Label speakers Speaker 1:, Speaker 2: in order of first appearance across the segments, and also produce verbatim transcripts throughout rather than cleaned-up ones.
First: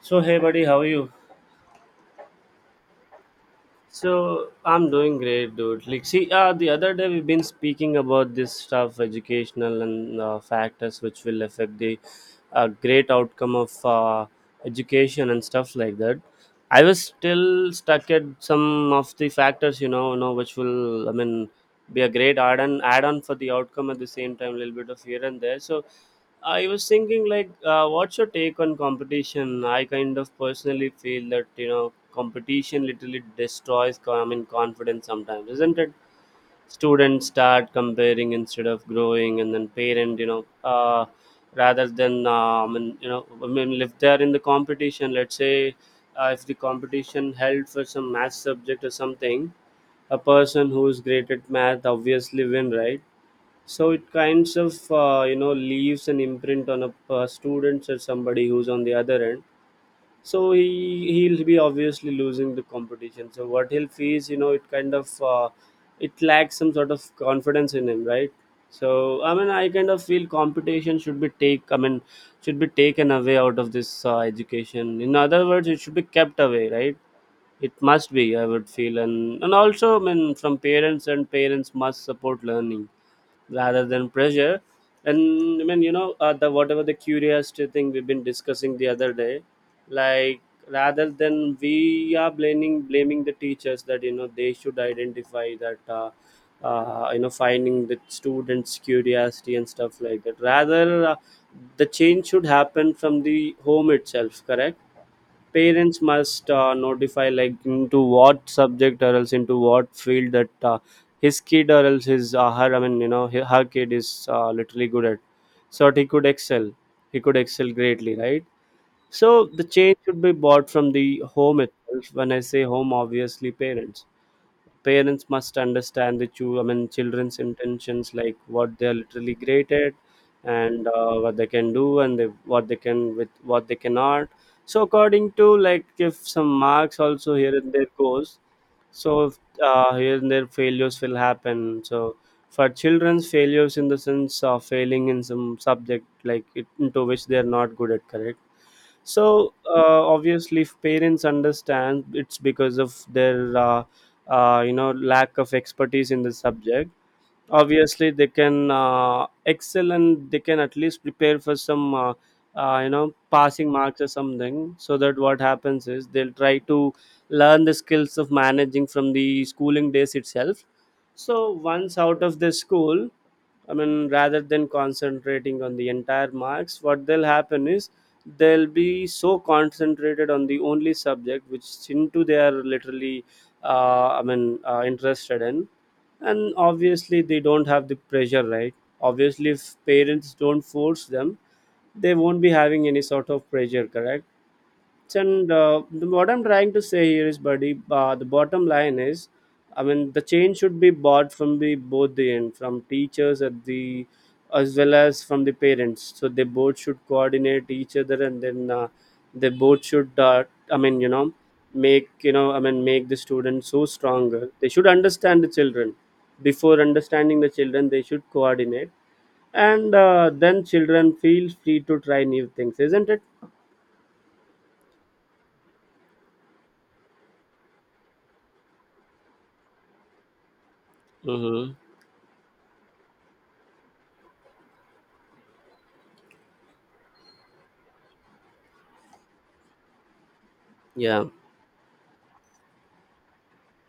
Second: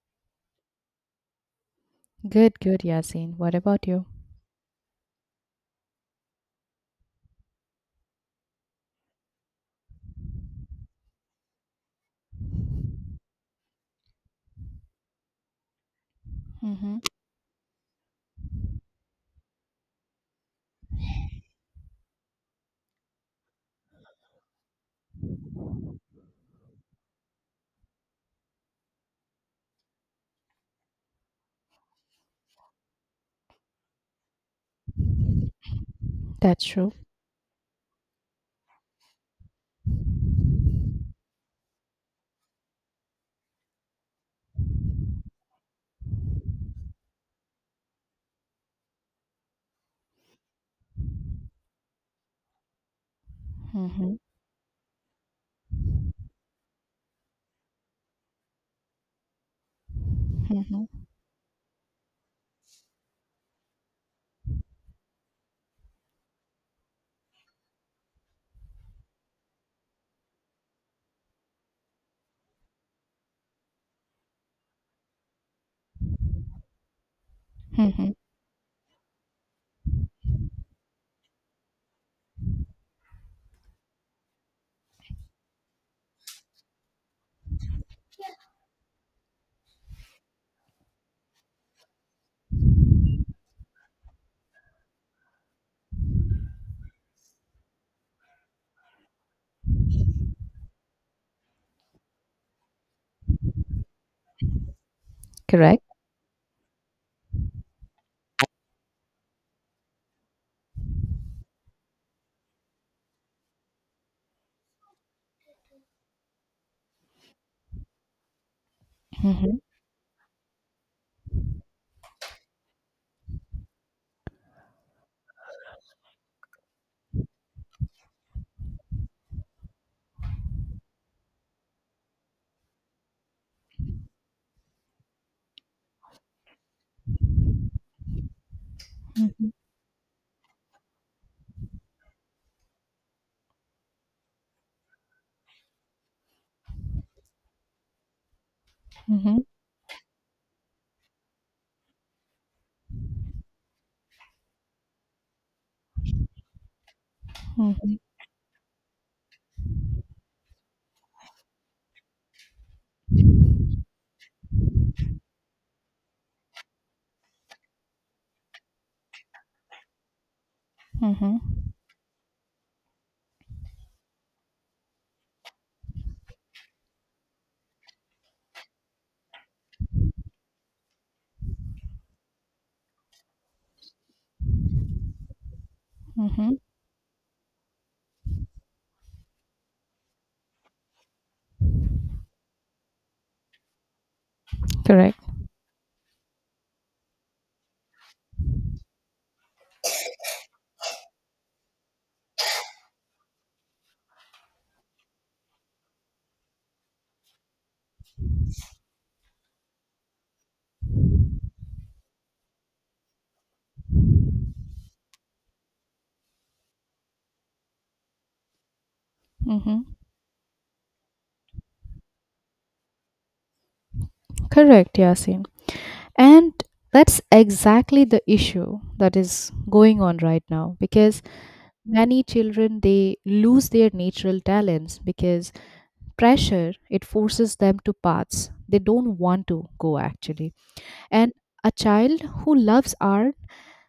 Speaker 1: So hey buddy, how are you?
Speaker 2: Good, good, Yasin. What about you?
Speaker 1: So I'm doing great, dude. Like, see, uh, the other day we've been speaking about this stuff, educational and uh, factors which will affect the uh, great outcome of uh, education and stuff like that. I
Speaker 2: Mm-hmm.
Speaker 1: was still stuck at some of the factors, you know, you know, which will, I mean, be a great add-on, add-on for the outcome at the same time, a little bit of here and there. So I was thinking, like, uh, what's your take on competition? I kind of personally feel that you know competition literally destroys co- I mean, confidence sometimes, isn't it?
Speaker 2: That's true.
Speaker 1: Students start comparing instead of growing, and then parent, you know, uh, rather than um, and, you know, I mean, if they're in the competition, let's say uh, if the competition held for some math subject or something, a person who is great at math obviously win, right? So it
Speaker 2: Mm-hmm.
Speaker 1: kinds of uh, you know leaves an imprint on a uh, students or somebody who's on the other end. So he
Speaker 2: Mm-hmm.
Speaker 1: he'll be obviously losing the competition. So what he'll face, you know it kind of uh, it lacks some sort of confidence in him, right? So I mean I kind of feel competition should be take i mean should be taken away out of this uh, education. In other words, it should be kept away, right? It must
Speaker 2: Mm-hmm.
Speaker 1: be, I would feel. And and also, I mean, from parents. And parents must support learning rather than pressure. And, I mean, you know uh, the whatever the curiosity thing we've been discussing the other day, like, rather than we are blaming blaming the teachers, that you know they should identify that, uh, uh, you know finding the students curiosity and stuff like that, rather uh, the change should happen from the home itself, correct?
Speaker 2: Correct.
Speaker 1: Parents must uh, notify, like, into what subject or else into what field that uh, his kid or else his uh, her, I mean, you know he- her kid is uh, literally good at, so that he could excel he could excel greatly, right? So
Speaker 2: Mm-hmm.
Speaker 1: the change should be bought from the home itself. When I say home, obviously parents parents must understand the chu I mean children's intentions, like what they are literally great at, and uh, what they can do, and they, what they can with what they cannot. So according to, like, if some marks also here and there goes. So
Speaker 2: Mm-hmm.
Speaker 1: uh, here and there failures will happen. So for children's failures, in the sense of failing in some subject, like it, into which they are not good at, correct.
Speaker 2: Mm-hmm.
Speaker 1: So uh, obviously if parents understand, it's because of their uh, uh, you know lack of expertise in the subject.
Speaker 2: Mm-hmm.
Speaker 1: Obviously they can uh, excel, and they can at least prepare for some uh, uh, you know passing marks or something, so that what happens is they'll try to learn the skills of managing from the schooling days itself.
Speaker 2: Mm-hmm.
Speaker 1: So once out of the school, I mean rather than concentrating on the entire marks, what they'll happen is they'll be so concentrated on the only subject which into they are literally, uh, I mean, uh, interested in.
Speaker 2: Mm-hmm.
Speaker 1: And obviously they don't have the pressure, right? Obviously if parents don't force them, they won't be having any sort of pressure, correct.
Speaker 2: Correct.
Speaker 1: And uh, the- what I'm trying to say here is, buddy, uh, the bottom line is, I mean, the change should be bought from the both the end, from teachers at the, as well as from the parents. So they both should coordinate each other, and then uh, they both should, uh, I mean, you know make you know i mean make the students so stronger. They should understand the children. Before understanding the children, they should coordinate. And
Speaker 2: Mm-hmm.
Speaker 1: uh, then children feel free to try new things, isn't it?
Speaker 2: Correct, Yasin. And that's exactly the issue that is going on right now, because
Speaker 1: Mm-hmm.
Speaker 2: many children, they lose their natural talents because pressure, it forces them to paths they don't want to go, actually.
Speaker 1: Yeah.
Speaker 2: And a child who loves art,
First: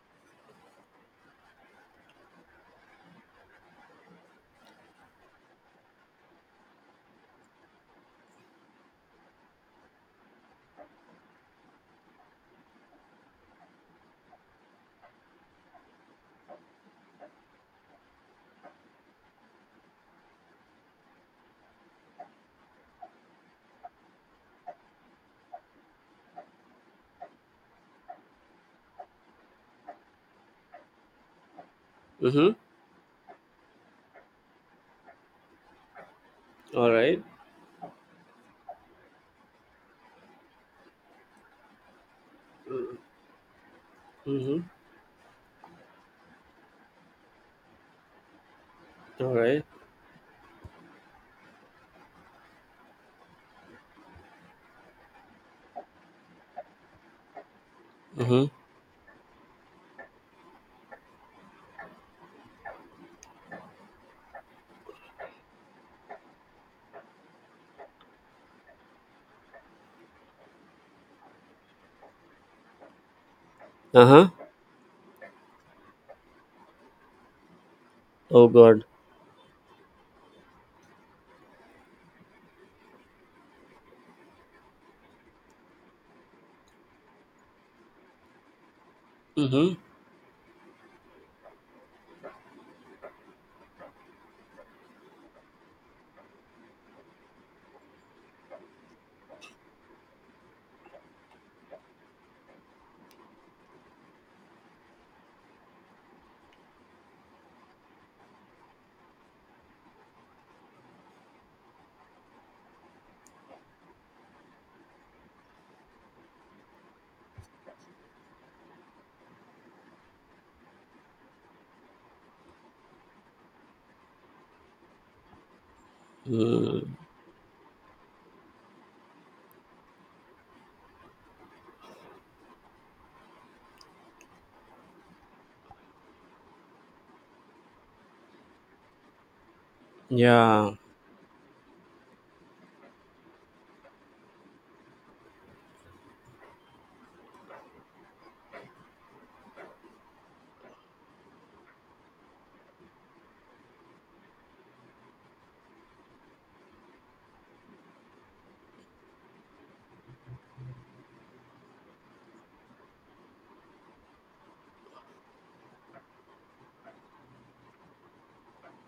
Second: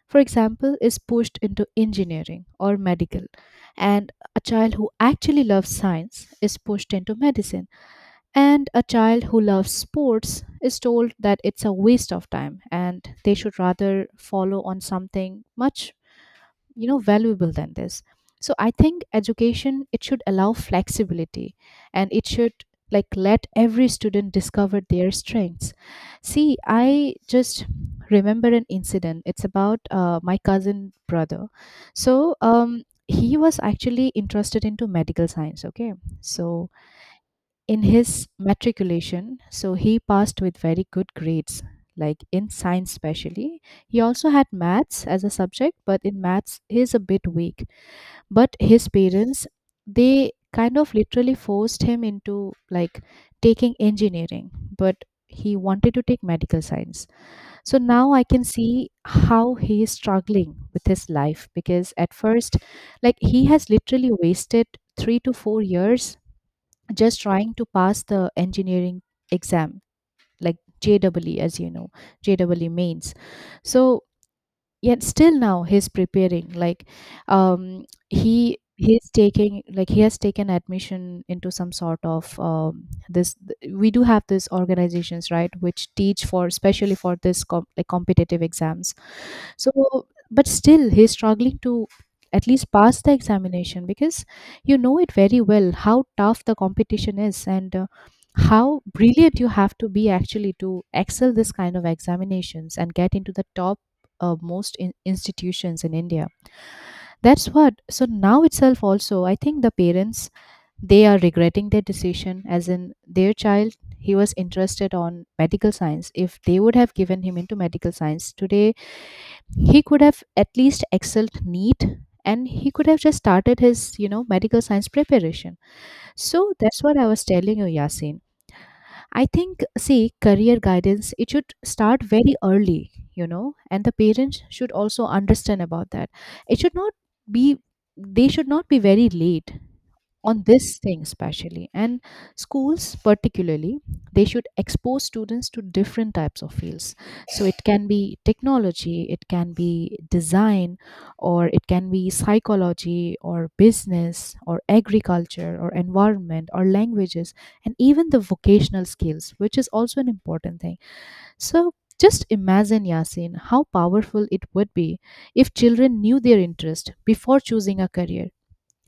Speaker 2: for example, is pushed into engineering or medical. And a child who actually loves science is pushed into medicine. And a child who loves sports is told that it's a waste of time and they should rather follow on something much you know valuable than this. So I think education, it should allow flexibility, and it should, like, let every student discover their strengths. See, I just remember an incident. It's about uh, my cousin brother. So
Speaker 1: Mm-hmm.
Speaker 2: um he was actually interested into medical science. Okay. So
Speaker 1: All right.
Speaker 2: in his matriculation, so he passed with very good grades, like in science especially. He also had
Speaker 1: Mm-hmm.
Speaker 2: maths as a subject, but in maths he is a bit weak. But his
Speaker 1: All
Speaker 2: parents,
Speaker 1: right.
Speaker 2: they kind of literally forced him into, like, taking engineering, but he wanted to take medical science. So now I can
Speaker 1: Mm-hmm.
Speaker 2: see how he is struggling with his life, because at first, like, he has literally wasted three to four years just trying to pass the engineering exam, like jee, as you know, jee mains. So
Speaker 1: Uh huh.
Speaker 2: yet still now he's preparing, like, um
Speaker 1: Oh
Speaker 2: he
Speaker 1: God.
Speaker 2: he's taking, like, he has taken admission into some sort of, um, this. We do have these organizations, right, which teach for especially for this com- like competitive exams.
Speaker 1: Mm-hmm.
Speaker 2: So but still he's struggling to at least pass the examination, because you know it very well how tough the competition is, and uh, how brilliant you have to be actually to excel this kind of examinations and get into the top uh, most in- institutions in India. That's what. So now itself, also, I think the parents, they are regretting their decision, as in their child, he was interested on medical science. If they would have given him into medical science today, he could have at least excelled neat, and he could have just started his you know medical science preparation. So that's
Speaker 1: Mm.
Speaker 2: what I was telling you, Yasin. I think, see, career guidance, it should start very early, you know, and the parents should also understand about that. It should not be, they should not be very late on
Speaker 1: Yeah.
Speaker 2: this thing especially, and schools particularly, they should expose students to different types of fields. So it can be technology, it can be design, or it can be psychology or business or agriculture or environment or languages, and even the vocational skills, which is also an important thing. So just imagine, Yasin, how powerful it would be if children knew their interest before choosing a career.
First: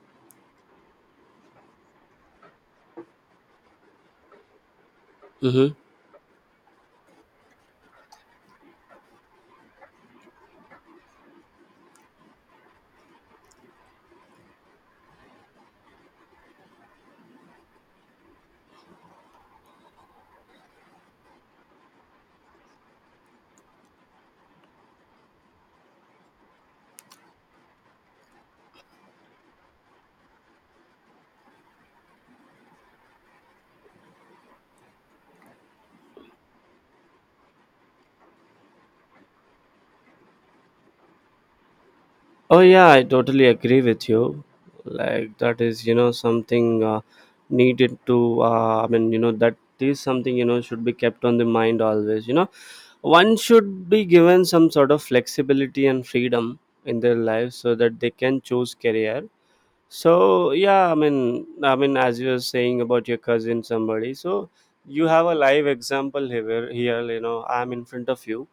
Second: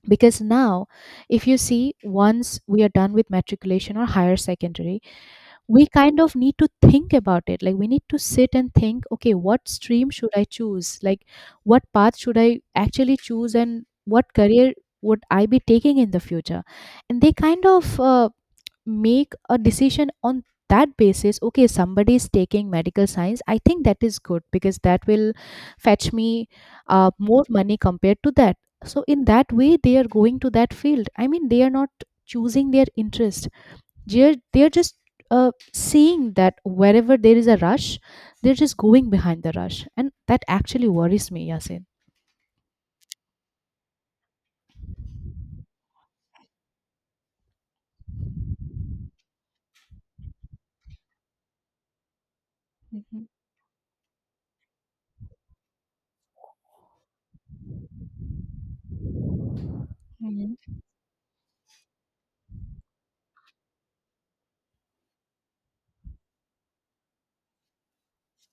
Speaker 2: Because now, if you see, once we are done with matriculation or higher secondary,
Speaker 1: Mm-hmm.
Speaker 2: we kind of need to think about it, like we need to sit and think, okay, what stream should I choose, like what path should I actually choose, and what career would I be taking in the future. And they kind of uh, make a decision on that basis. Okay, somebody is taking medical science, I think that is good because that will fetch me uh, more money compared to that. So in that way they are going to that field. I mean, they are not choosing their interest. They're they're just uh, seeing that wherever there is a rush, they're just going behind the rush, and that actually worries me, Yasin.
Speaker 1: Oh yeah, I totally agree with you. Like, that is, you know something uh, needed to. Uh, I mean, you know that is something you know should be kept on the mind always. You know,
Speaker 2: Mhm,
Speaker 1: one should be given some sort of flexibility and freedom in their life so that they can choose career. So
Speaker 2: mhm,
Speaker 1: yeah, I mean, I mean, as you were saying about your cousin, somebody. So you have a live example here. Here, you know, I'm in front of you.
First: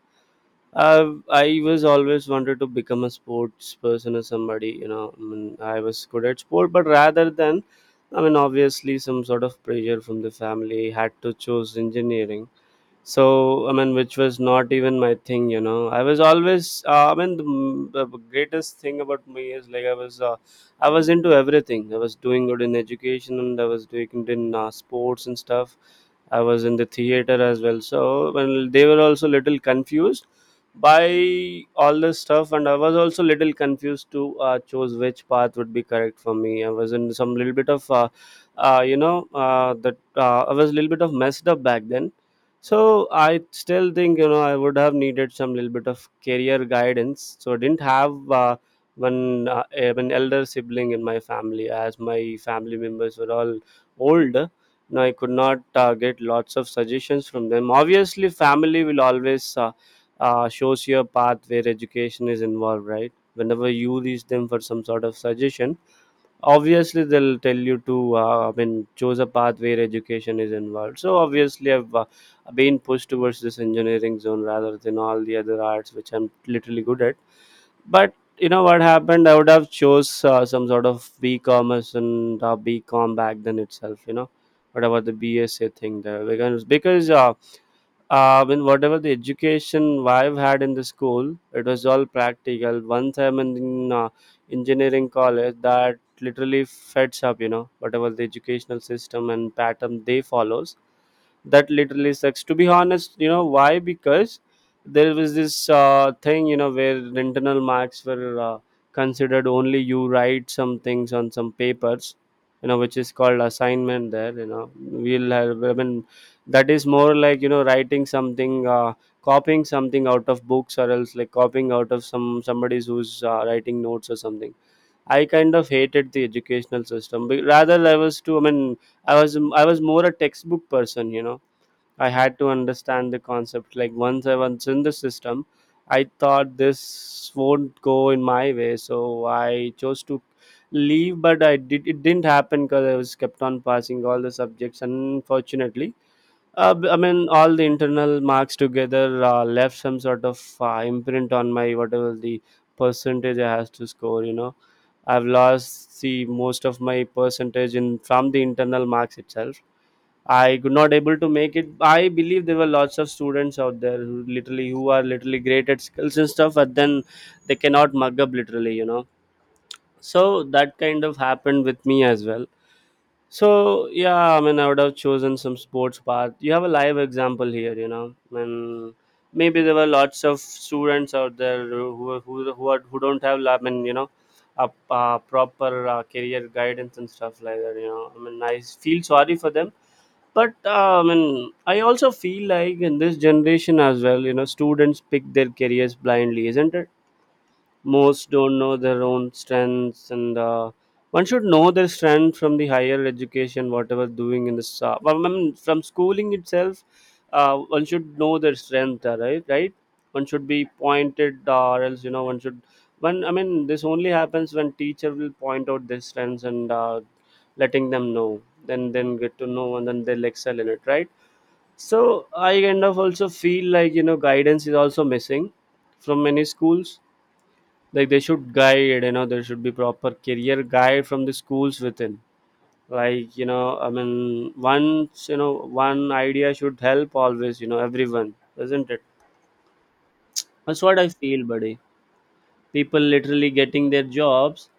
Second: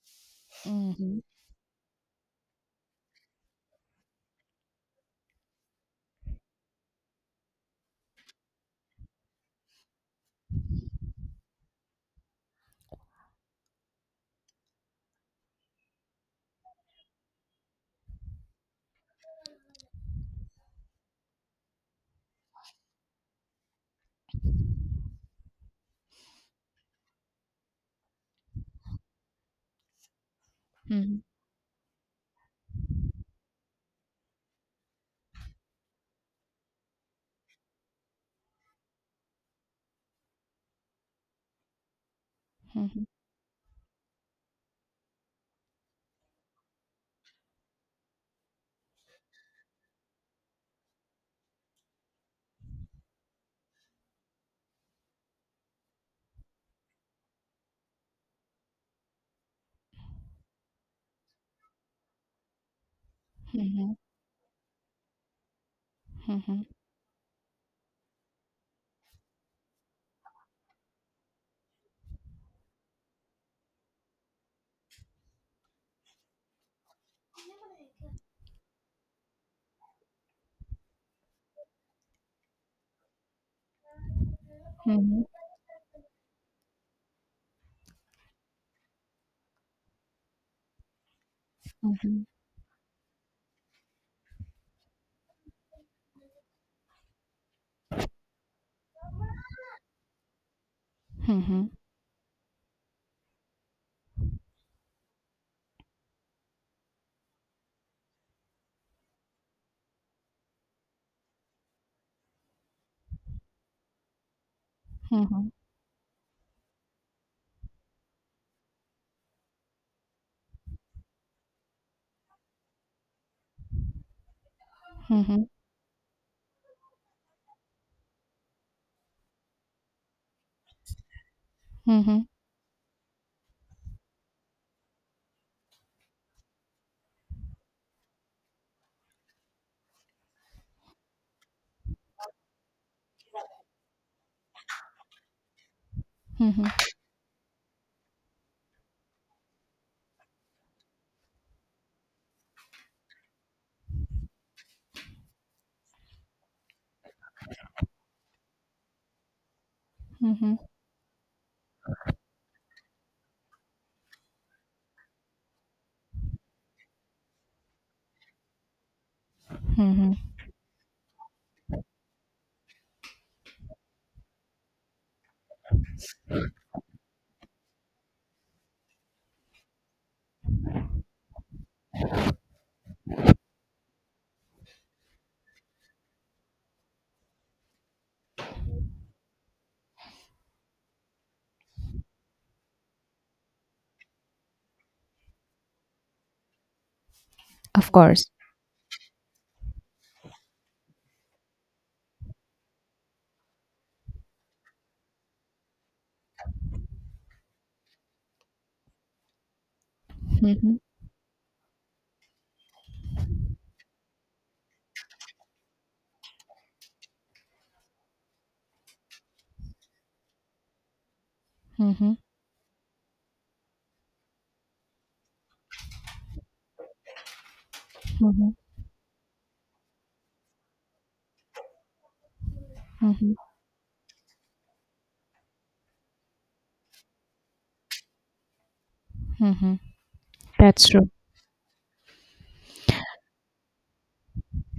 Speaker 1: Uh,
Speaker 2: mhm.
Speaker 1: I was always wanted to become a sports person or somebody. You know, I mean, I was good at sport, but rather than, I mean, obviously, some sort of pressure from the family had to choose engineering. So I mean which was not even my thing. you know I was always uh, I mean, the, m- the greatest thing about me is, like, I was uh, I was into everything. I was doing good in education, and I was doing good in uh, sports and stuff. I was in the theater as well. So when they were also little confused
Speaker 2: Mhm,
Speaker 1: by all this stuff, and I was also little confused to uh, choose which path would be correct for me. I was in some little bit of, uh, uh, you know, uh, that uh, I was a little bit of messed up back then.
Speaker 2: mhm,
Speaker 1: So I still think you know I would have needed some little bit of career guidance. So I didn't have. Uh, one uh, an elder sibling in my family, as my family members were all old. No, I could not uh, get lots of suggestions from them. Obviously family will always, uh, uh, shows you a path where education is involved, right? Whenever
Speaker 2: mhm,
Speaker 1: you reach them for some sort of suggestion,
Speaker 2: mhm,
Speaker 1: obviously they'll tell you to uh, I mean, choose a path where education is involved. So obviously I've uh, been pushed towards this engineering zone, rather than all the other arts which I'm literally good at. But you know what happened, I would have chose uh, some sort of B-commerce and uh, B-com back then itself you know Whatever the
Speaker 2: mhm,
Speaker 1: BSA thing there. Because because uh, uh, when whatever the education I've had in the school, it was all
Speaker 2: mhm,
Speaker 1: practical. Once I'm in, in uh, engineering college, that literally feds up. You know, whatever the educational system and pattern they follows,
Speaker 2: mhm,
Speaker 1: that
Speaker 2: mhm.
Speaker 1: literally sucks. To be honest, you know why? Because there was this uh, thing, you know where internal marks were uh, considered only. You write some things on some papers, you know, which is called assignment there. You know we'll
Speaker 2: Mhm,
Speaker 1: have, I mean, that is more like, you know writing something, uh, copying something out of books, or else like copying out of some somebody's who's uh, writing notes or something. I
Speaker 2: mhm,
Speaker 1: kind of hated the educational system, but rather, I was too, I mean, i was i was more a textbook person, you know. I
Speaker 2: mhm,
Speaker 1: had to understand the concept. Like, once I was in the system, I thought this won't go in my way, so I chose to leave. But I did it didn't happen, because I was kept on passing all the subjects. Unfortunately,
Speaker 2: mhm,
Speaker 1: uh, b- I mean, all the internal marks together uh, left some sort of uh, imprint on my whatever the percentage I has to score. You know, I've lost the most of my percentage in from the internal marks itself. I
Speaker 2: mhm,
Speaker 1: could not able to make it. I believe there were lots of students out there who literally who are literally great at skills and stuff, but then they cannot mug up literally. You know,
Speaker 2: mhm.
Speaker 1: so that kind of happened with me as well. So yeah, I mean, I would have chosen some sports path. You have a live example here, you know. And maybe there were lots of students out there who who who, are, who don't have, I mean, you know, a, uh proper uh, career guidance and stuff like that. You know, I mean, I feel sorry for them. But uh, I mean, I also feel like in this generation as well, you know, students pick their careers blindly, isn't it?
Speaker 2: Of
Speaker 1: Most
Speaker 2: course.
Speaker 1: don't know their own strengths, and uh, one should know their strength from the higher education whatever doing in this uh, well, I mean, from schooling itself. Uh, one should know their strength, uh, right right One should be
Speaker 2: Mhm,
Speaker 1: pointed, uh, or else, you know, one should one, I mean, this only happens when teacher will point out their strengths and uh, letting them know, then then get to know, and then they'll excel in it, right? So
Speaker 2: mhm,
Speaker 1: I kind of also feel like, you know, guidance is also missing from many schools. Like, they should
Speaker 2: mhm,
Speaker 1: guide, you know, there should be proper career guide from the schools within. Like,
Speaker 2: mhm,
Speaker 1: you know, I mean, once you know, one idea should help always, you know, everyone, isn't it?
Speaker 2: mhm.
Speaker 1: That's
Speaker 2: That's
Speaker 1: what I
Speaker 2: true.
Speaker 1: feel, buddy. People literally getting their jobs,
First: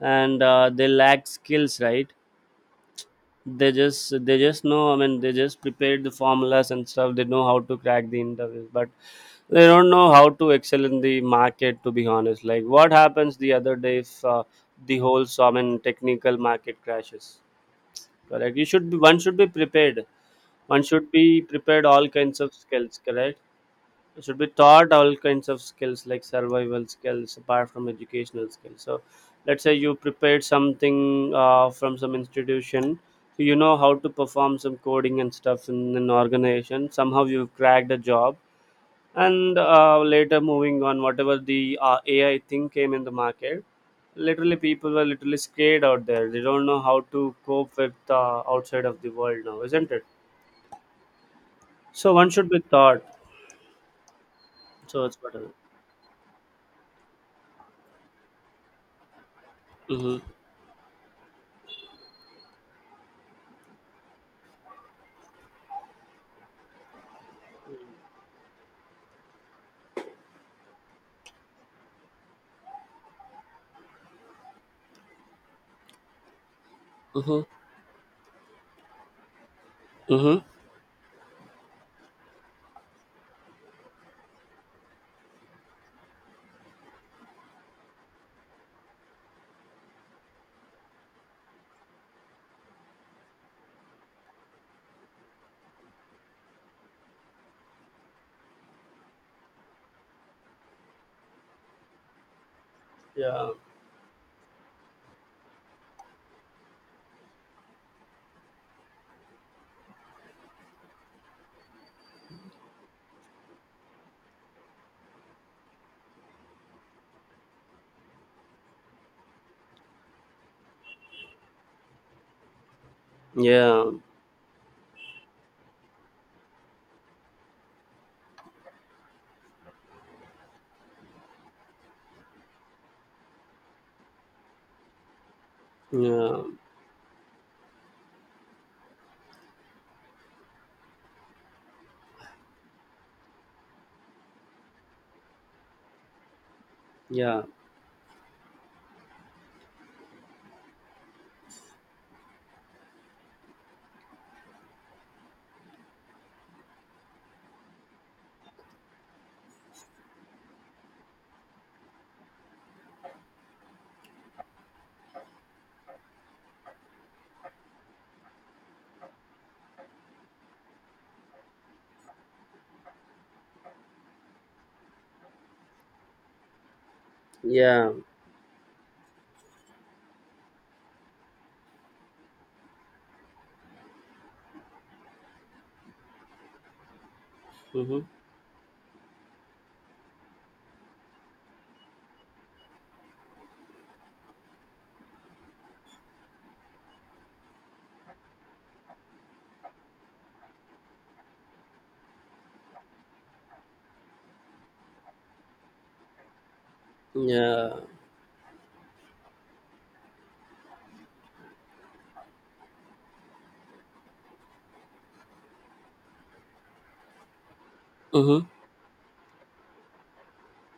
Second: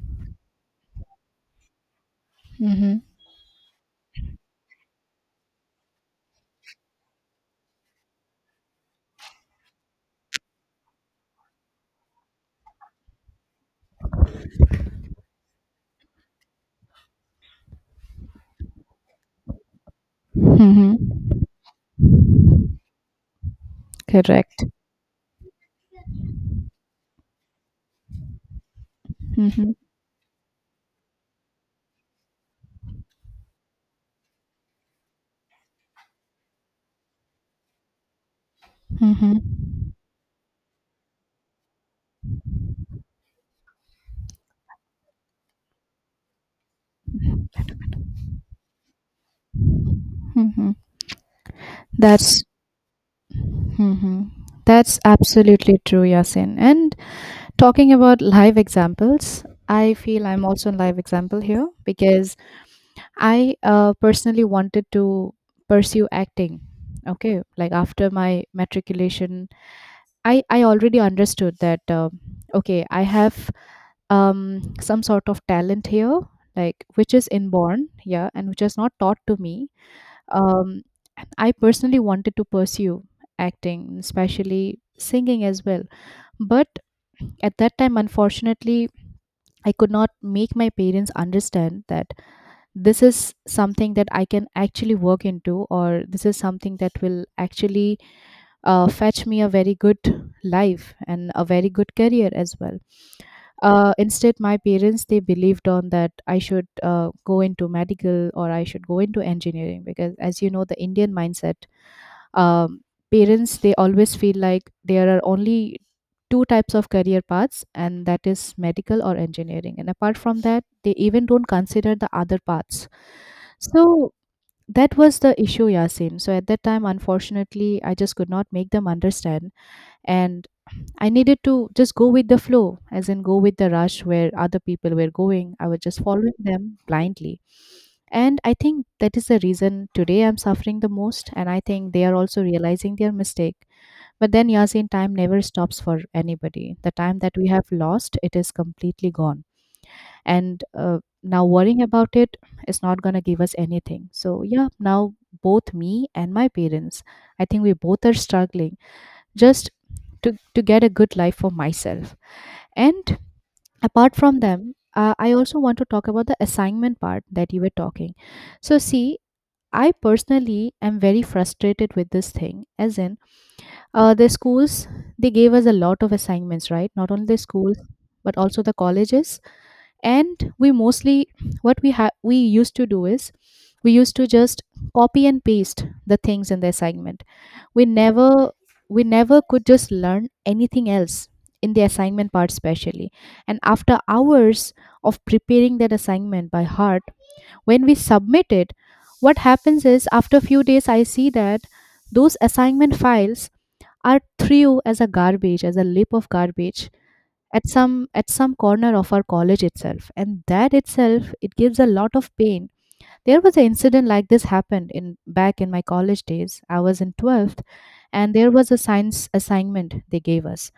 Speaker 1: and uh, they lack skills, right?
Speaker 2: Mhm,
Speaker 1: They just they just know, I mean, they just prepared the formulas and stuff. They know how to crack the interviews, but they don't know how to excel in the market, to be honest. Like, what happens the other day if uh, the whole so, I mean, technical market crashes? Correct. You should be One should be prepared. One
Speaker 2: mhm.
Speaker 1: should be prepared all kinds of skills, correct? It should be
Speaker 2: Correct.
Speaker 1: taught all kinds of skills, like survival skills apart from educational skills. So let's say
Speaker 2: Mhm,
Speaker 1: you prepared something uh, from some institution. So you know how to perform some coding and stuff in an organization, somehow you cracked a job.
Speaker 2: mhm,
Speaker 1: And uh, later, moving on, whatever the uh, A I thing came in the market. Literally people were literally scared out there. They don't know how to cope with uh, outside of the world now, isn't it?
Speaker 2: mhm.
Speaker 1: So one
Speaker 2: That's
Speaker 1: should be taught.
Speaker 2: mhm. That's
Speaker 1: So it's better.
Speaker 2: absolutely true, Yasin. And talking about live examples, I
Speaker 1: Mm-hmm.
Speaker 2: feel I'm also a live example here, because I uh, personally wanted to pursue acting. Okay, like after my matriculation, I I already understood that. Um, okay, I have um some sort of talent here, like which is
Speaker 1: Mm-hmm.
Speaker 2: inborn, yeah, and which is not taught to me.
Speaker 1: Mm-hmm.
Speaker 2: Um, and I personally wanted to pursue acting, especially singing as well, but at that time, unfortunately, I could not make my parents understand that this is something that I can actually work into, or this is something that will actually uh, fetch me a very good life and a very good career as well.
Speaker 1: Yeah,
Speaker 2: Uh, instead, my parents, they believed on that I should uh, go into medical or I should go into engineering, because, as you know, the Indian mindset, um, parents, they always feel like there are only two types of career paths, and that is medical or engineering, and apart from that, they even don't consider the other paths.
Speaker 1: yeah,
Speaker 2: So that was the issue, Yasim. So at that time, unfortunately, I just could not make them understand. And I needed to just go with the flow, as in go with the rush where other people were going. I was just following
Speaker 1: yeah,
Speaker 2: them blindly. And I think that is the reason today I'm suffering the most. And I think they are also realizing their mistake. But then, Yasin, time never stops for anybody. The time that
Speaker 1: yeah,
Speaker 2: we have lost, it is completely gone. And uh, now, worrying about it is not going to give us anything. So, yeah, now both me and my parents, I think we both are struggling, just to, to get a good life for myself. And apart from them, uh, I also want to talk about the assignment part that you were talking. So, see, I personally am very frustrated with this thing, as in uh, the schools, they gave us a lot of assignments, right? Not only the schools
Speaker 1: yeah.
Speaker 2: but also the colleges, and we mostly, what we have, we used to do is, we used to just copy and paste the things in the assignment. We
Speaker 1: Mm-hmm.
Speaker 2: never we never could just learn anything else in the assignment part especially. And after hours of preparing that assignment by heart, when we submit it, what happens is, after a few days I see that those assignment files are threw as a garbage, as a lip of garbage, at
Speaker 1: Yeah.
Speaker 2: some at some corner of our college itself, and that itself, it gives a lot of pain. There was an incident like this happened in back in my college days. I was in twelfth, and
Speaker 1: Mm-hmm.
Speaker 2: there was a science assignment they gave us.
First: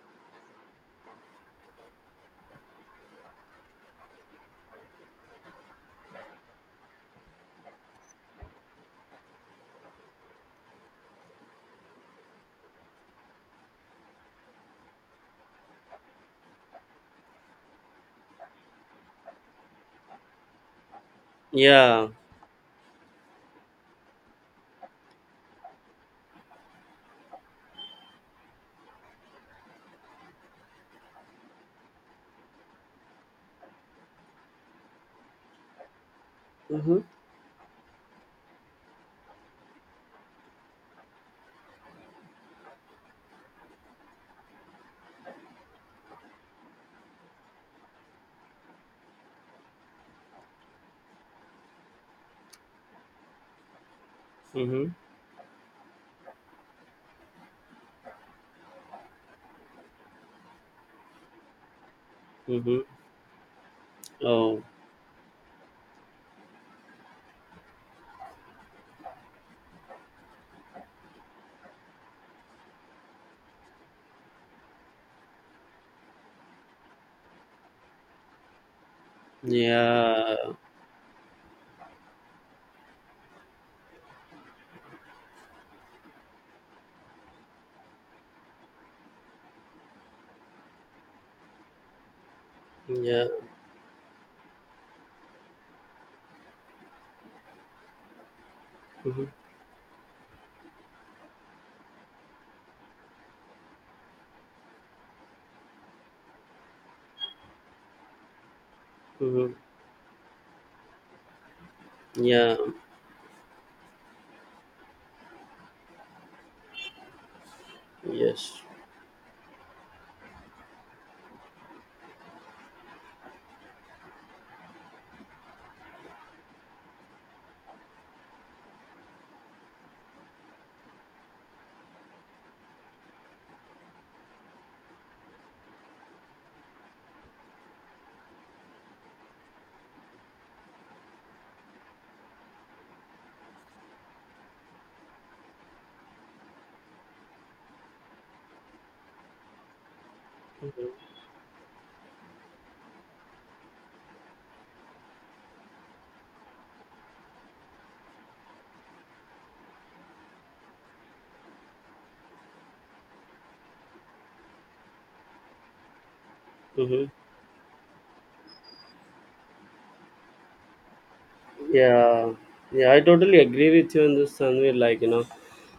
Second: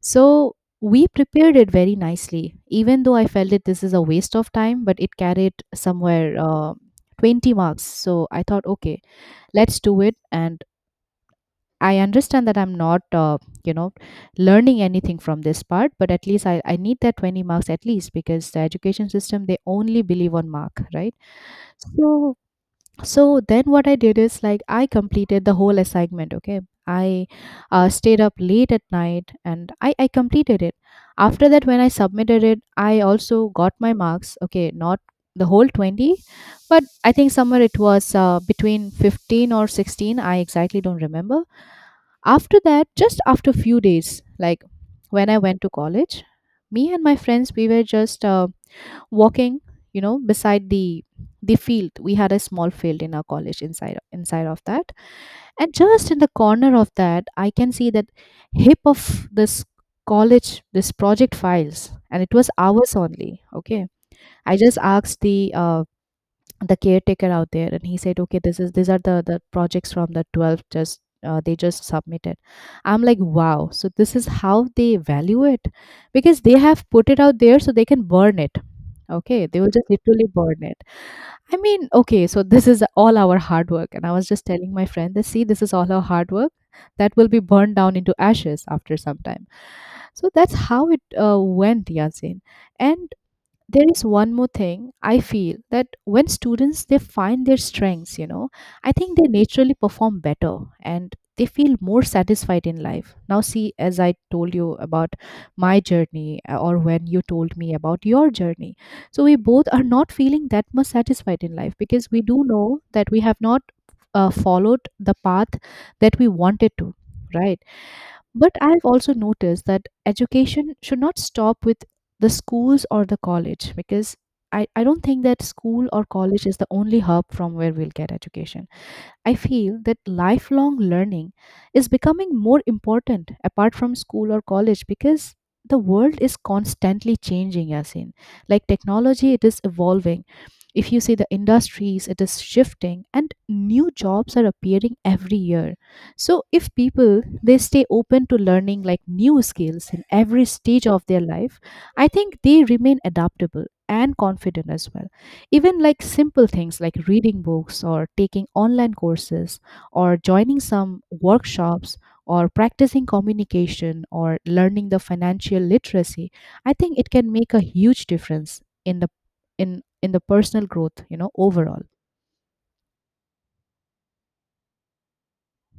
Speaker 2: So we prepared it very nicely, even though I felt that this is a waste of time, but it carried somewhere uh, twenty marks. So I thought, okay, let's do it. And I understand that I'm not, uh, you know, learning anything from this part, but at least I, I need that twenty marks at least, because the education system, they only believe on mark, right?
Speaker 1: Yeah.
Speaker 2: So so then what I did is, like, I completed the whole assignment. Okay? I uh, stayed up late at night, and I, I completed it. After that, when I submitted it, I also got my marks. Okay? Not the whole twenty, but
Speaker 1: Mm-hmm.
Speaker 2: I think somewhere it was uh, between fifteen or sixteen. I exactly don't remember. After that, just after few days, like when I went to college, me and my friends, we were just uh, walking, you know beside the the field. We had a small field in our college, inside inside of that.
Speaker 1: Mm-hmm.
Speaker 2: And just in the corner of that, I can see that hip of this college, this project files, and it was
Speaker 1: Mm-hmm.
Speaker 2: ours only. Okay. I
Speaker 1: Oh,
Speaker 2: just asked the uh, the caretaker out there, and he said, okay, this is these are the the projects from the twelfth, just uh, they just submitted. I'm like, wow, so this is how they value it, because they have put it out there so they can burn it. Okay, they were just literally
Speaker 1: yeah,
Speaker 2: burn it. I mean, okay, so this is all our hard work. And I was just telling my friend that, see, this is all our hard work, that will be burned down into ashes after some time. So that's how it uh, went, Yasin. And
Speaker 1: yeah.
Speaker 2: there is one more thing I feel, that when students, they find their strengths, you know I think they
Speaker 1: Mm-hmm.
Speaker 2: naturally perform better, and they feel more satisfied in life. Now see, as I told you about my journey, uh, or when you told me about your journey, so we
Speaker 1: Mm-hmm.
Speaker 2: both are not feeling that much satisfied in life, because we do
Speaker 1: Yeah.
Speaker 2: know that we have not uh, followed the path that we wanted to, right? But
Speaker 1: Yes.
Speaker 2: I've also noticed that education should not stop with the schools or the college, because I, I don't think that school or college is the only hub from where we'll get education. I feel that lifelong learning is becoming more important apart from school or college, because the world is constantly changing. As in, like, technology, it is evolving. If you see the industries, it is shifting, and new jobs are appearing every year. So if people, they stay open to learning, like, new skills in every stage of their life, I think they remain adaptable and confident as well. Even, like, simple things like reading books, or taking online courses, or joining some workshops, or practicing communication, or learning the financial literacy, I think
Speaker 1: Mm-hmm.
Speaker 2: it can make a huge difference in the in in the personal growth, you know, overall.
Speaker 1: Yeah, yeah, I totally agree with you in this, Tanvir. Like, you know,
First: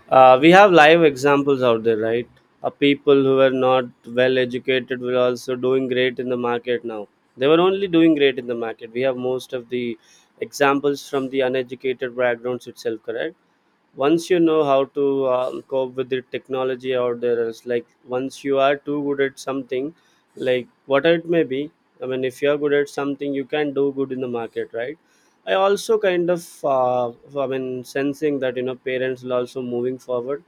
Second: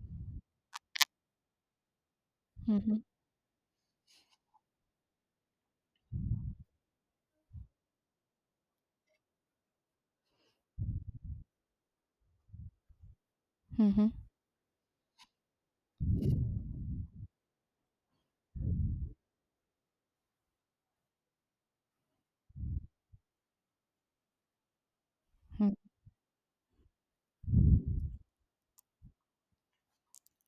Speaker 1: uh, we have live examples out there, right? Uh,
Speaker 2: Mm-hmm,
Speaker 1: people who were not well educated were also doing great in the market now. They were only doing great in the market. We have most of the examples from the uneducated backgrounds itself, correct?
Speaker 2: mm-hmm,
Speaker 1: Once you know how to uh, cope with the technology out there, is like once you are too good at something, like what it may be, I mean, if you are good at something, you can do good in the market, right? I also kind of uh, I mean, sensing that, you know, parents will also moving forward,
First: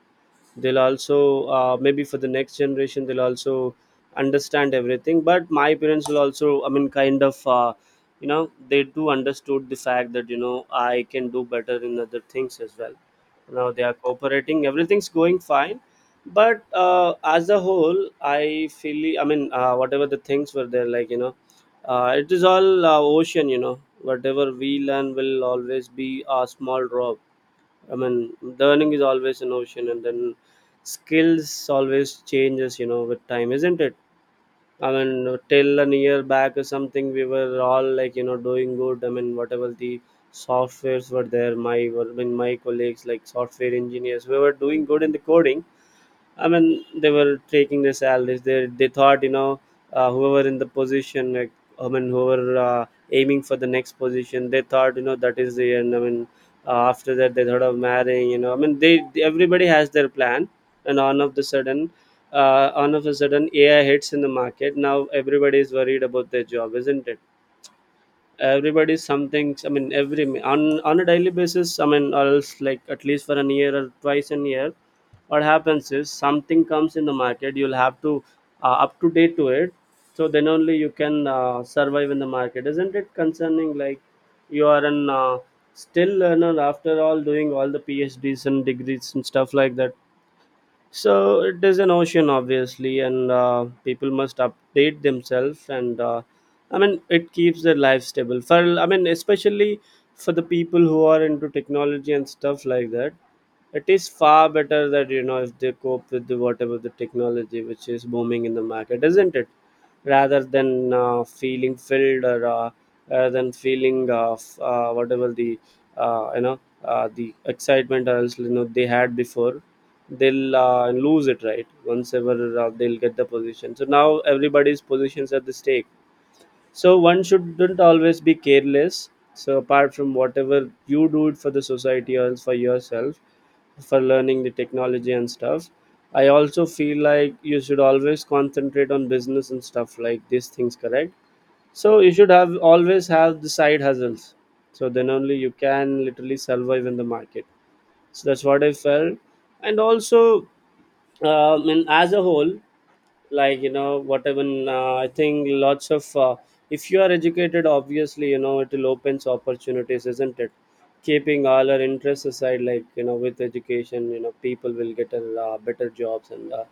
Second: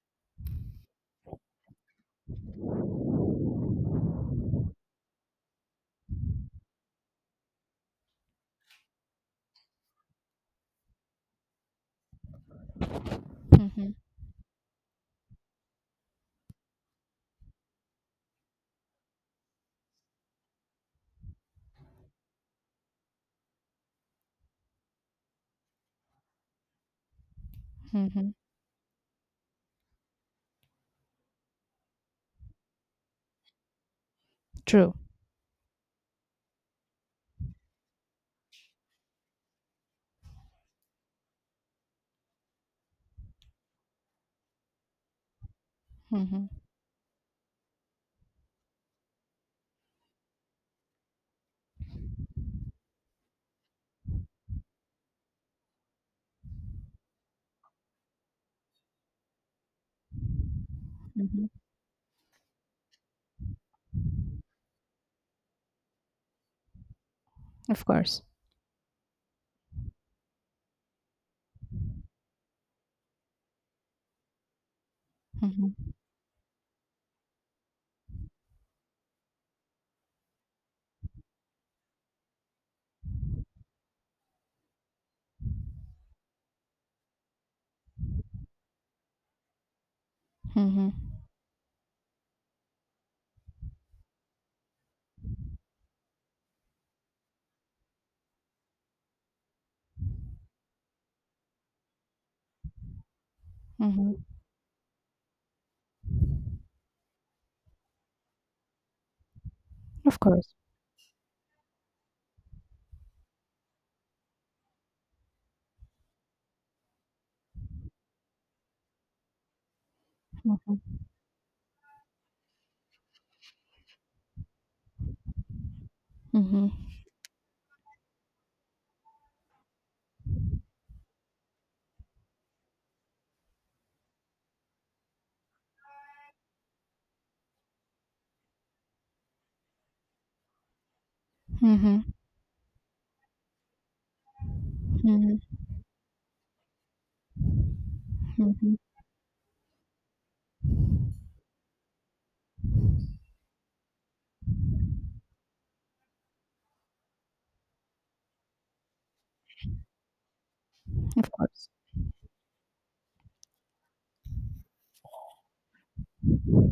Speaker 1: they'll also, uh, maybe for the next generation they'll also understand everything. But my parents will also, I mean, kind of, uh, you know, they do understood the fact that, you know, I can do better in other things as well. Now they
Speaker 2: mm-hmm,
Speaker 1: are cooperating, everything's going fine. But uh, as a whole, I feel, I mean, uh, whatever the things were there, like, you know, uh, it is all uh, ocean, you know, whatever we learn will always be a small drop. I
Speaker 2: mm-hmm.
Speaker 1: mean, learning is always an ocean, and then skills always changes, you know, with time, isn't it? I
Speaker 2: True.
Speaker 1: mean, till a year back or something, we were all like, you know, doing good. I mean, whatever the softwares were there, my, I mean, my colleagues, like software engineers, we were doing good in the coding.
Speaker 2: Mm-hmm,
Speaker 1: I mean, they were taking the salaries. They they thought, you know, uh, whoever in the position, like, I mean, whoever uh, aiming for the next position, they thought, you know, that is the end. I mean, uh, after that, they thought of marrying. You know, I mean, they everybody has their plan, and on of the
Speaker 2: mm-hmm.
Speaker 1: sudden, uh, on of a sudden, A I hits in the market. Now everybody is worried about their job, isn't it?
Speaker 2: Of course.
Speaker 1: Everybody's something, I mean, every on on a daily basis, I mean, or else like at least for an year or twice in a year, what
Speaker 2: Mm-hmm,
Speaker 1: happens is something comes in the market, you'll have to uh, up to date to it. So then only you can uh, survive in the market, isn't it? Concerning, like, you are an uh, still learner after all, doing all the phds and degrees and stuff like that.
Speaker 2: mm-hmm,
Speaker 1: So it is an ocean obviously, and uh, people must update themselves, and uh, I mean, it keeps their life stable, for, I mean, especially for the people who are into technology and stuff like that. It is
Speaker 2: mm-hmm.
Speaker 1: far better that, you know, if they cope with the whatever the technology which is booming in the market, isn't it?
Speaker 2: Of
Speaker 1: Rather
Speaker 2: course.
Speaker 1: than uh, feeling filled, or uh, rather than feeling, uh, f- uh, whatever the, uh, you know, uh, the excitement, or else you know, they had before, they'll uh,
Speaker 2: Mm-hmm,
Speaker 1: lose it, right? Once ever uh, they'll get the position, so now everybody's positions at the stake.
Speaker 2: mm-hmm,
Speaker 1: So one shouldn't always be careless. So apart from whatever you do it for the society or else for yourself, for learning the technology and stuff, I also feel like you should always concentrate on business and stuff like these things, correct? So
Speaker 2: mm-hmm,
Speaker 1: you should have always have the side hustles. So then only you can literally survive in the market. So that's what I
Speaker 2: mm-hmm.
Speaker 1: felt. And also, um, and as a whole, like, you know, whatever, uh, I think lots of, uh, if you are educated, obviously, you know, it will opens opportunities, isn't it?
Speaker 2: Of
Speaker 1: Keeping
Speaker 2: course.
Speaker 1: all our interests aside, like, you know, with education, you know, people will get a, uh, better jobs, and uh,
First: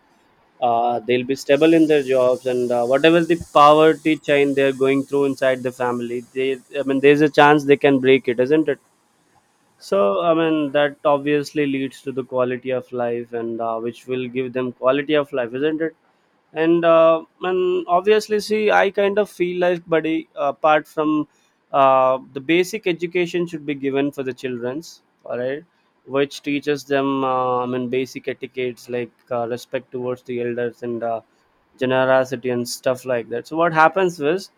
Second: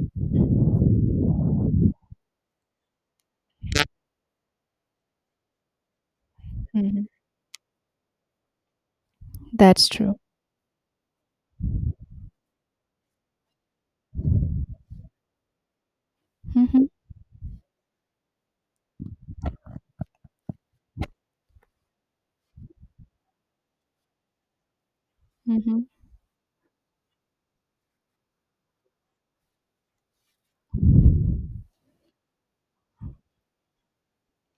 Speaker 1: uh, they'll be stable in their jobs, and uh, whatever the poverty chain they're going through inside the family, they I mean,
Speaker 2: Mm-hmm.
Speaker 1: there's a chance they can break it, isn't it?
Speaker 2: That's true.
Speaker 1: So, I mean, that obviously leads to the quality of life, and uh, which will give them quality of life, isn't it? And
Speaker 2: Mhm,
Speaker 1: uh, and obviously, see, I kind of feel like, buddy, apart from, uh, the basic education should be given for the childrens, all right,
Speaker 2: mhm,
Speaker 1: which teaches them, uh, I mean, basic etiquettes like, uh, respect towards the elders, and uh, generosity and stuff like that. So what happens is,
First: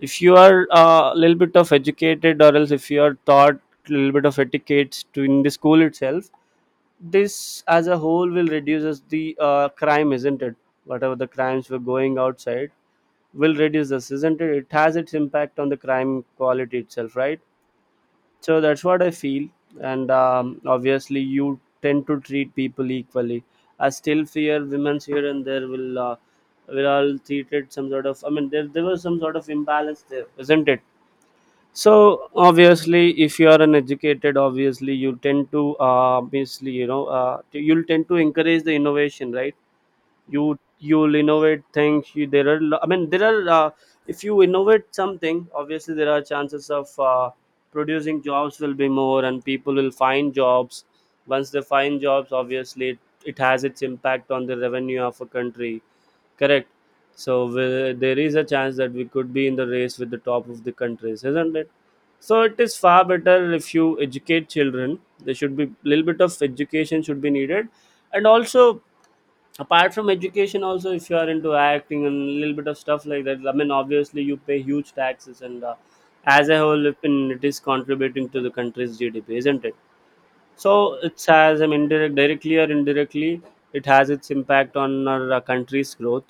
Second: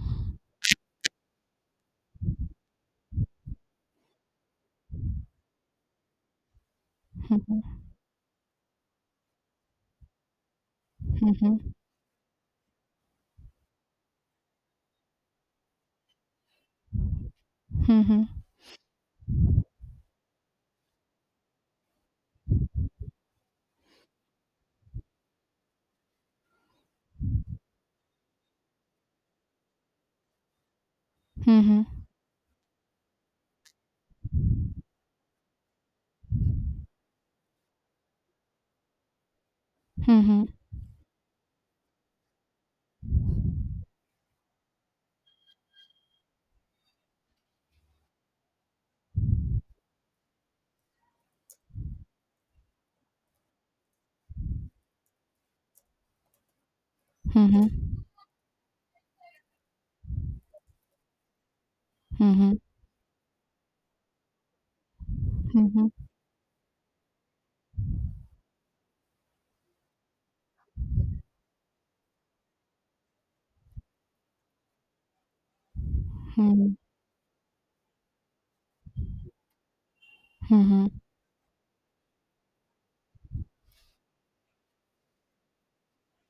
Speaker 1: if you are a, uh, little bit of educated, or else if you are taught a little bit of etiquette to in the school itself, this
Speaker 2: mhm,
Speaker 1: as a whole will reduces the, uh, crime, isn't it? Whatever the crimes
Speaker 2: mhm,
Speaker 1: were going outside will reduce this, isn't it? It has its impact on the crime quality itself, right?
Speaker 2: mhm,
Speaker 1: So that's what I feel. And um, obviously you tend to treat people equally. I still fear women's here and there will, uh, will all treated some sort of, I mean, there, there was some sort of imbalance there, isn't it?
Speaker 2: mhm,
Speaker 1: So
Speaker 2: mhm,
Speaker 1: obviously, if you are an educated, obviously you tend to, uh, obviously you know, uh, t- you'll tend to encourage the innovation, right?
Speaker 2: mhm,
Speaker 1: You you'll innovate things, you, there are lo- I mean, there are, uh, if you innovate something, obviously there are chances of, uh, producing jobs will be more and people will find jobs. Once they find jobs, obviously it, it has its impact on the revenue of a country. Correct. So
Speaker 2: mhm,
Speaker 1: we, there is a chance that we could be in the race with the top of the countries, isn't it? So
Speaker 2: mhm,
Speaker 1: it is far better if you educate children. There should be
Speaker 2: mhm,
Speaker 1: little bit of education should be needed, and also, apart from education, also if you are into acting and little bit of stuff like that. I mean, obviously you pay huge taxes, and, uh, as a
Speaker 2: mhm,
Speaker 1: whole, if in- it is contributing to the country's G D P, isn't it? So it has, I mean, directly or indirectly, it has its impact on our, uh, country's growth.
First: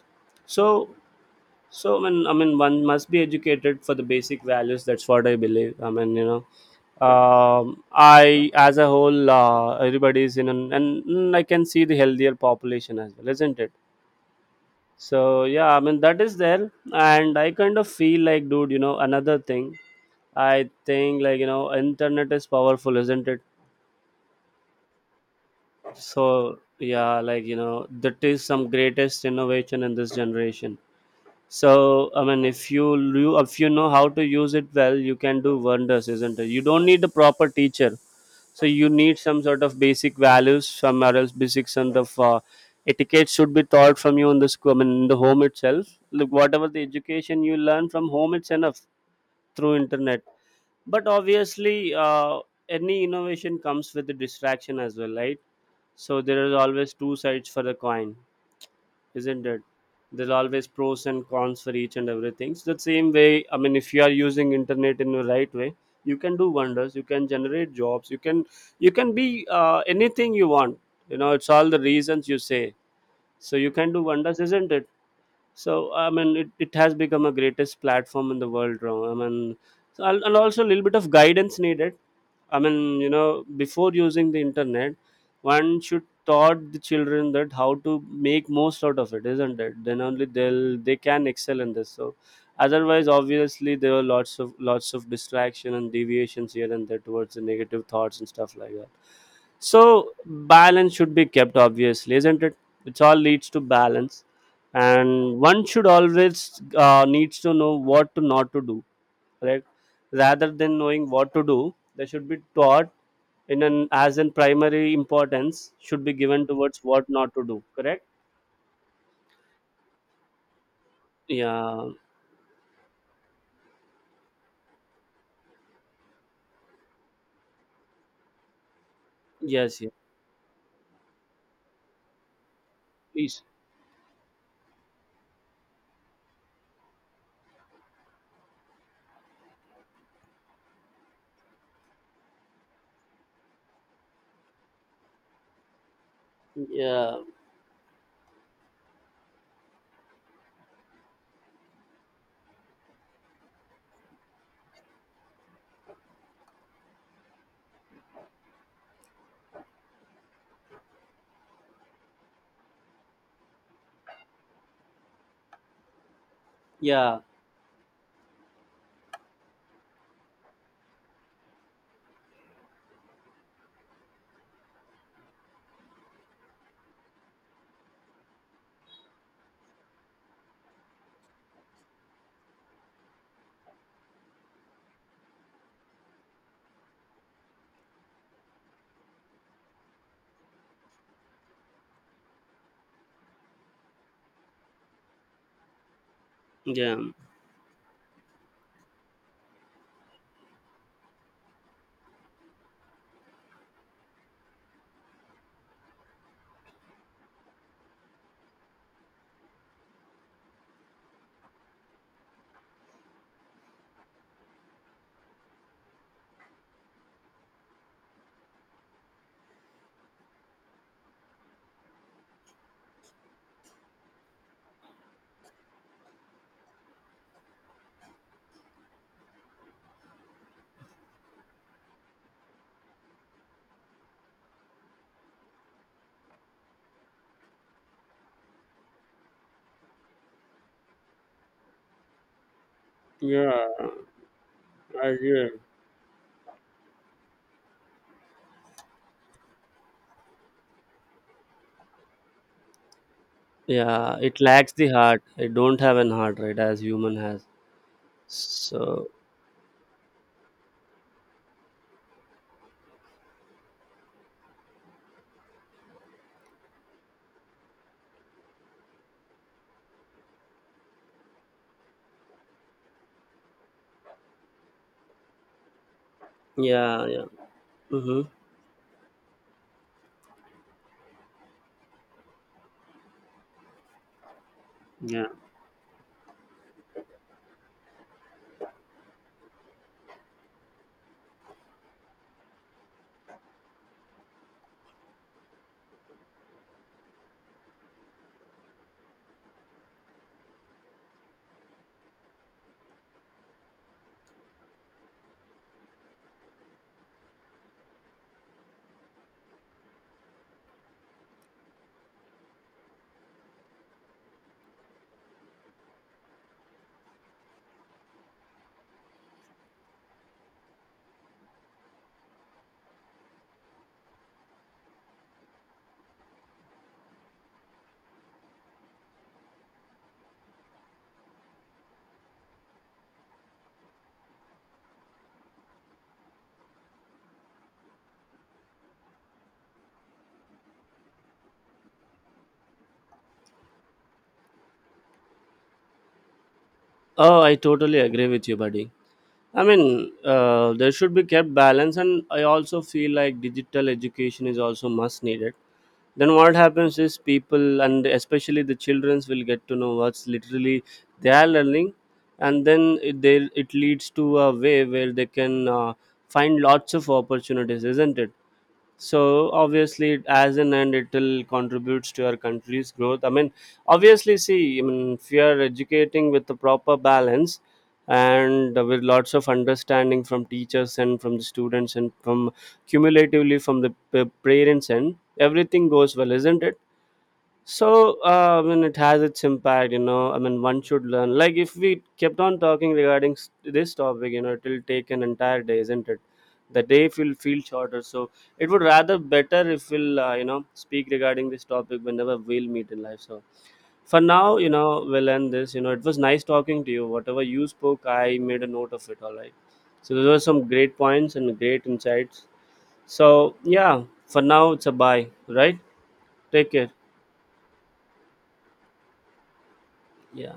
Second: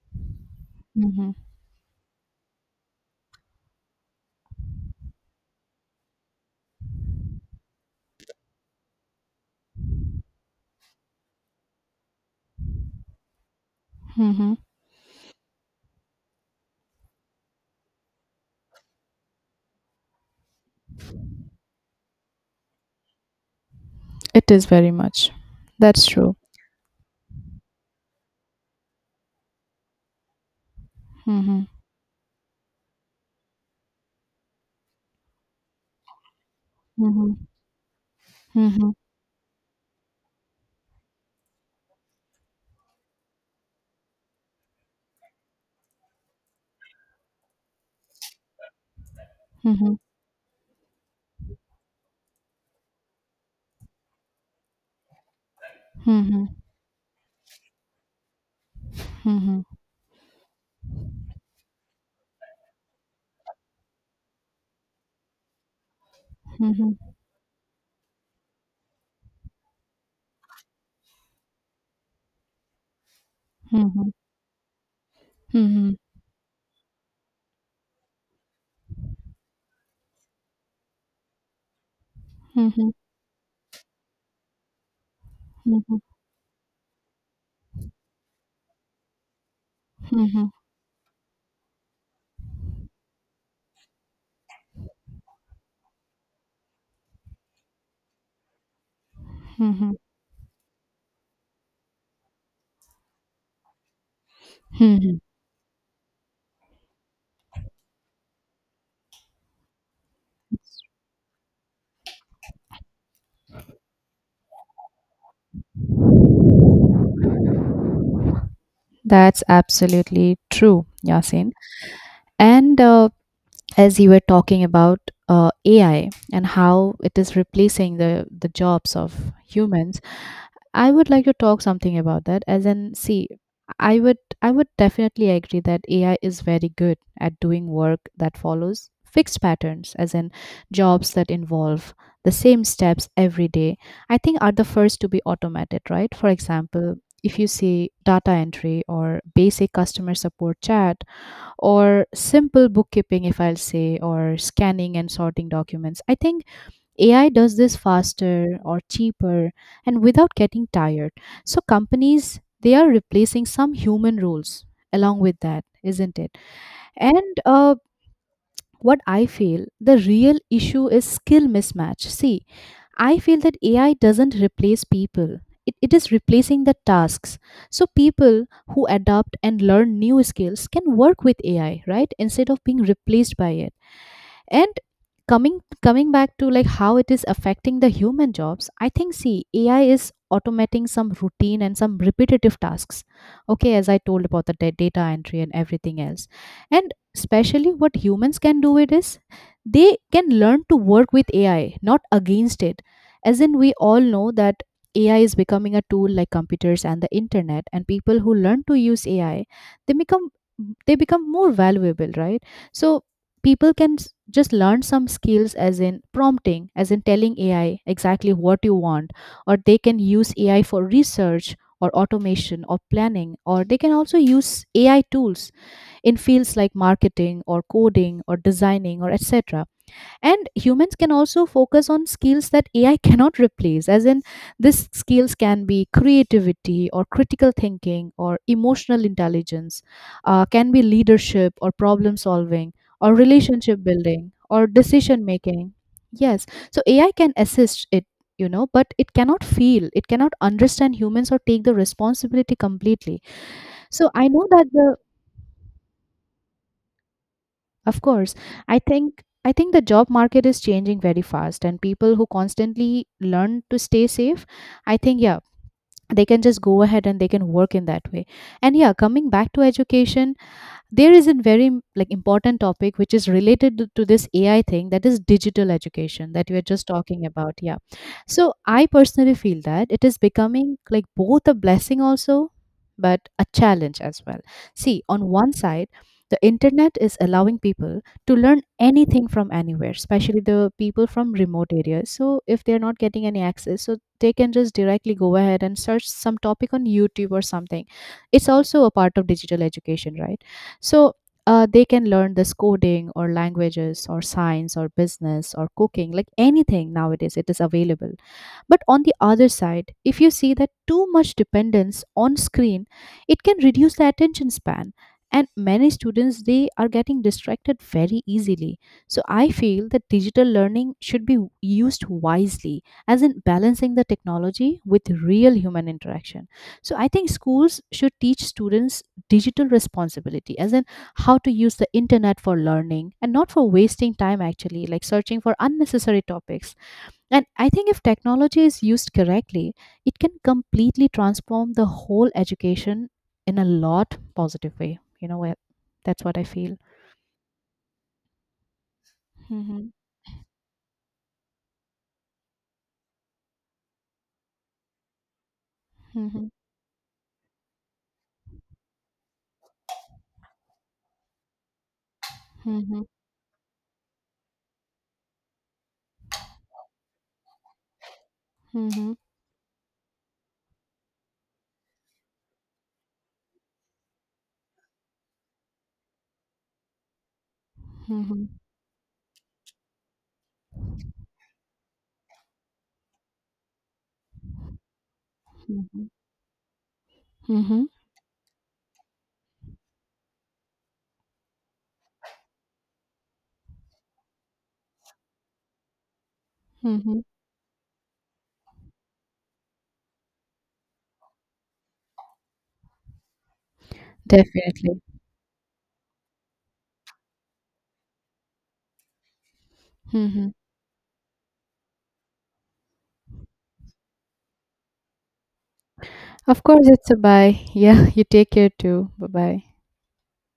Speaker 1: So,
Speaker 2: mhm,
Speaker 1: so I mean, I mean, one must be educated for the basic values. That's what I believe. I mean, you know, um, I, as a whole, uh, everybody is in, an, and mm, I can see the healthier population as well, isn't it?
Speaker 2: mhm.
Speaker 1: So yeah, I mean, that is there. And I kind of feel like, dude, you know, another thing, I think, like, you know, internet is powerful, isn't it?
Speaker 2: It is very much. That's true.
Speaker 1: So yeah, like, you know, that is some greatest innovation in this generation.
Speaker 2: Mhm,
Speaker 1: So I mean, if you you if you know how to use it well, you can do wonders, isn't it? You don't need a
Speaker 2: mhm,
Speaker 1: proper teacher. So you
Speaker 2: mhm,
Speaker 1: need some sort of basic values somewhere else, basics, and the, uh, etiquette should be taught from you in the school. I mean, in the home itself. Look, whatever the education you learn from home, it's enough, through
Speaker 2: mhm,
Speaker 1: internet. But obviously, uh, any innovation comes with the distraction as well, right? So there
Speaker 2: mhm,
Speaker 1: is always two sides for the coin,
Speaker 2: mhm,
Speaker 1: isn't it?
Speaker 2: mhm,
Speaker 1: There's always pros and cons for each and everything. So the same way, I mean, if you are using internet in the right way, you can do
Speaker 2: mhm,
Speaker 1: wonders. You can generate jobs. You can you can be, uh, anything you want. You know, it's all the reasons you say. So you can do wonders, isn't it? So
Speaker 2: mhm,
Speaker 1: I mean, it, it has become a greatest platform in the world. Ram. I mean, so, and and also a little bit of guidance needed. I
Speaker 2: mhm,
Speaker 1: mean, you know, before using the internet, one should taught the children that how to make most out of it, isn't it? Then only
Speaker 2: mhm,
Speaker 1: they'll they can excel in this. So, otherwise, obviously, there are lots of lots of distraction and deviations here and there towards the negative thoughts and stuff like that. So,
Speaker 2: mhm,
Speaker 1: balance should be kept, obviously, isn't it? It all leads to balance,
Speaker 2: mhm.
Speaker 1: and one should always, uh, needs to know what to not to do, right? Rather than knowing what to do, they should be taught, in an as in, primary importance should be given towards what not to do. Correct?
Speaker 2: That's absolutely true, Yasin.
Speaker 1: Yeah.
Speaker 2: And uh, as you were talking about uh, A I and how it is replacing the the jobs of
Speaker 1: Yes, yes.
Speaker 2: humans, I would like to talk something about that. As in, see,
Speaker 1: Please.
Speaker 2: I would I would definitely agree that A I is very good at doing work that follows fixed patterns, as in jobs that involve the same steps every day. I think, are the first to be automated, right? For example,
Speaker 1: Yeah.
Speaker 2: if you see data entry or basic customer support chat or simple bookkeeping, if I'll say, or scanning and sorting documents. I think A I does this faster or cheaper and without getting tired. So companies, they are replacing some human roles along with that, isn't it?
Speaker 1: Yeah.
Speaker 2: And uh, what I feel the real issue is skill mismatch. See, I feel that A I doesn't replace people. It, it is replacing the tasks. So people who adapt and learn new skills can work with A I, right? Instead of being replaced by it, and coming coming back to, like, how it is affecting the human jobs. I think, see, A I is automating some routine and some repetitive tasks, okay, as I told about the da- data entry and everything else. And
Speaker 1: Yeah.
Speaker 2: especially what humans can do, it is, they can learn to work with A I, not against it. As in, we all know that A I is becoming a tool like computers and the internet, and people who learn to use A I, they become they become more valuable, right? So people can s- just learn some skills, as in prompting, as in telling A I exactly what you want. Or they can use A I for research or automation or planning. Or they can also use A I tools in fields like marketing or coding or designing or et cetera. And humans can also focus on skills that A I cannot replace, as in, these skills can be creativity, or critical thinking, or emotional intelligence, uh, can be leadership, or problem solving, or
Speaker 1: Yeah.
Speaker 2: relationship building, or
Speaker 1: I
Speaker 2: decision
Speaker 1: agree.
Speaker 2: making. Yes, so A I can assist it, you know but it cannot feel, it cannot understand humans or take the responsibility completely. So
Speaker 1: Yeah.
Speaker 2: I
Speaker 1: It
Speaker 2: know that
Speaker 1: lacks
Speaker 2: the.
Speaker 1: the heart. It don't have an heart, right? As human has.
Speaker 2: Of course, I
Speaker 1: So
Speaker 2: think I think the job market is changing very fast, and people who constantly learn to stay safe, I think, yeah, they can just go ahead and they can work in that way. And yeah, coming back to education, there is a very, like, important topic which is related to to this A I thing, that is digital education, that we are just
Speaker 1: yeah.
Speaker 2: talking
Speaker 1: Yeah.
Speaker 2: about, yeah.
Speaker 1: Mm-hmm.
Speaker 2: So I personally feel that it is becoming, like, both a blessing also, but a challenge as well. See,
Speaker 1: Yeah.
Speaker 2: on one side, the internet is allowing people to learn anything from anywhere, especially the people from remote areas. So if they're not getting any access, so they can just directly go ahead and search some topic on YouTube or something. It's also a part of digital education, right? So uh, they can learn this coding or languages or science or business or cooking, like anything nowadays, it is available. But on the other side, if you see that too much dependence on screen, it can reduce the attention span. And many students, they are getting distracted very easily. So I feel that digital learning should be used wisely, as in balancing the technology with real human interaction. So I think schools should teach students digital responsibility, as in how to use the internet for learning and not for wasting time actually, like searching for unnecessary topics. And I think if technology is used correctly, it can completely transform the whole education in a lot positive way. You know what? That's what I feel.
Speaker 1: Oh, I totally agree with you, buddy. I
Speaker 2: Mhm,
Speaker 1: mean, uh, there should be kept balance, and I also feel like digital education is also must needed. Then
Speaker 2: mhm,
Speaker 1: what happens is, people, and especially the childrens, will get to know what's literally they are learning, and then,
Speaker 2: mhm,
Speaker 1: it, they it leads to a way where they can, uh, find lots of opportunities, isn't it?
Speaker 2: mhm,
Speaker 1: So obviously, as an end, it will contributes to our country's growth. I mean, obviously, see, I mean, if you are educating with the proper balance
Speaker 2: mhm,
Speaker 1: and with lots of understanding from teachers and from the students and from cumulatively from the p- parents, and everything
Speaker 2: mhm,
Speaker 1: goes well, isn't it?
Speaker 2: mhm,
Speaker 1: So, uh, I mean, it has its impact, you know. I mean, one should learn. Like, if we kept on talking regarding s- this topic, you know, it will take an entire day, isn't it? The day
Speaker 2: mhm.
Speaker 1: will feel shorter. So, it would rather better if we'll, uh, you know, speak regarding this topic whenever we'll meet in life. So, for now, you
Speaker 2: Definitely.
Speaker 1: know, we'll end this. You know, it was nice talking to you. Whatever you spoke, I made a note of it, all right? So, those were
Speaker 2: Mhm.
Speaker 1: some great points and great insights. So, yeah, for now, it's a bye, right?
Speaker 2: Of
Speaker 1: Take
Speaker 2: course,
Speaker 1: care.
Speaker 2: it's a bye. Yeah, you take care too. Bye bye.
Speaker 1: Yeah.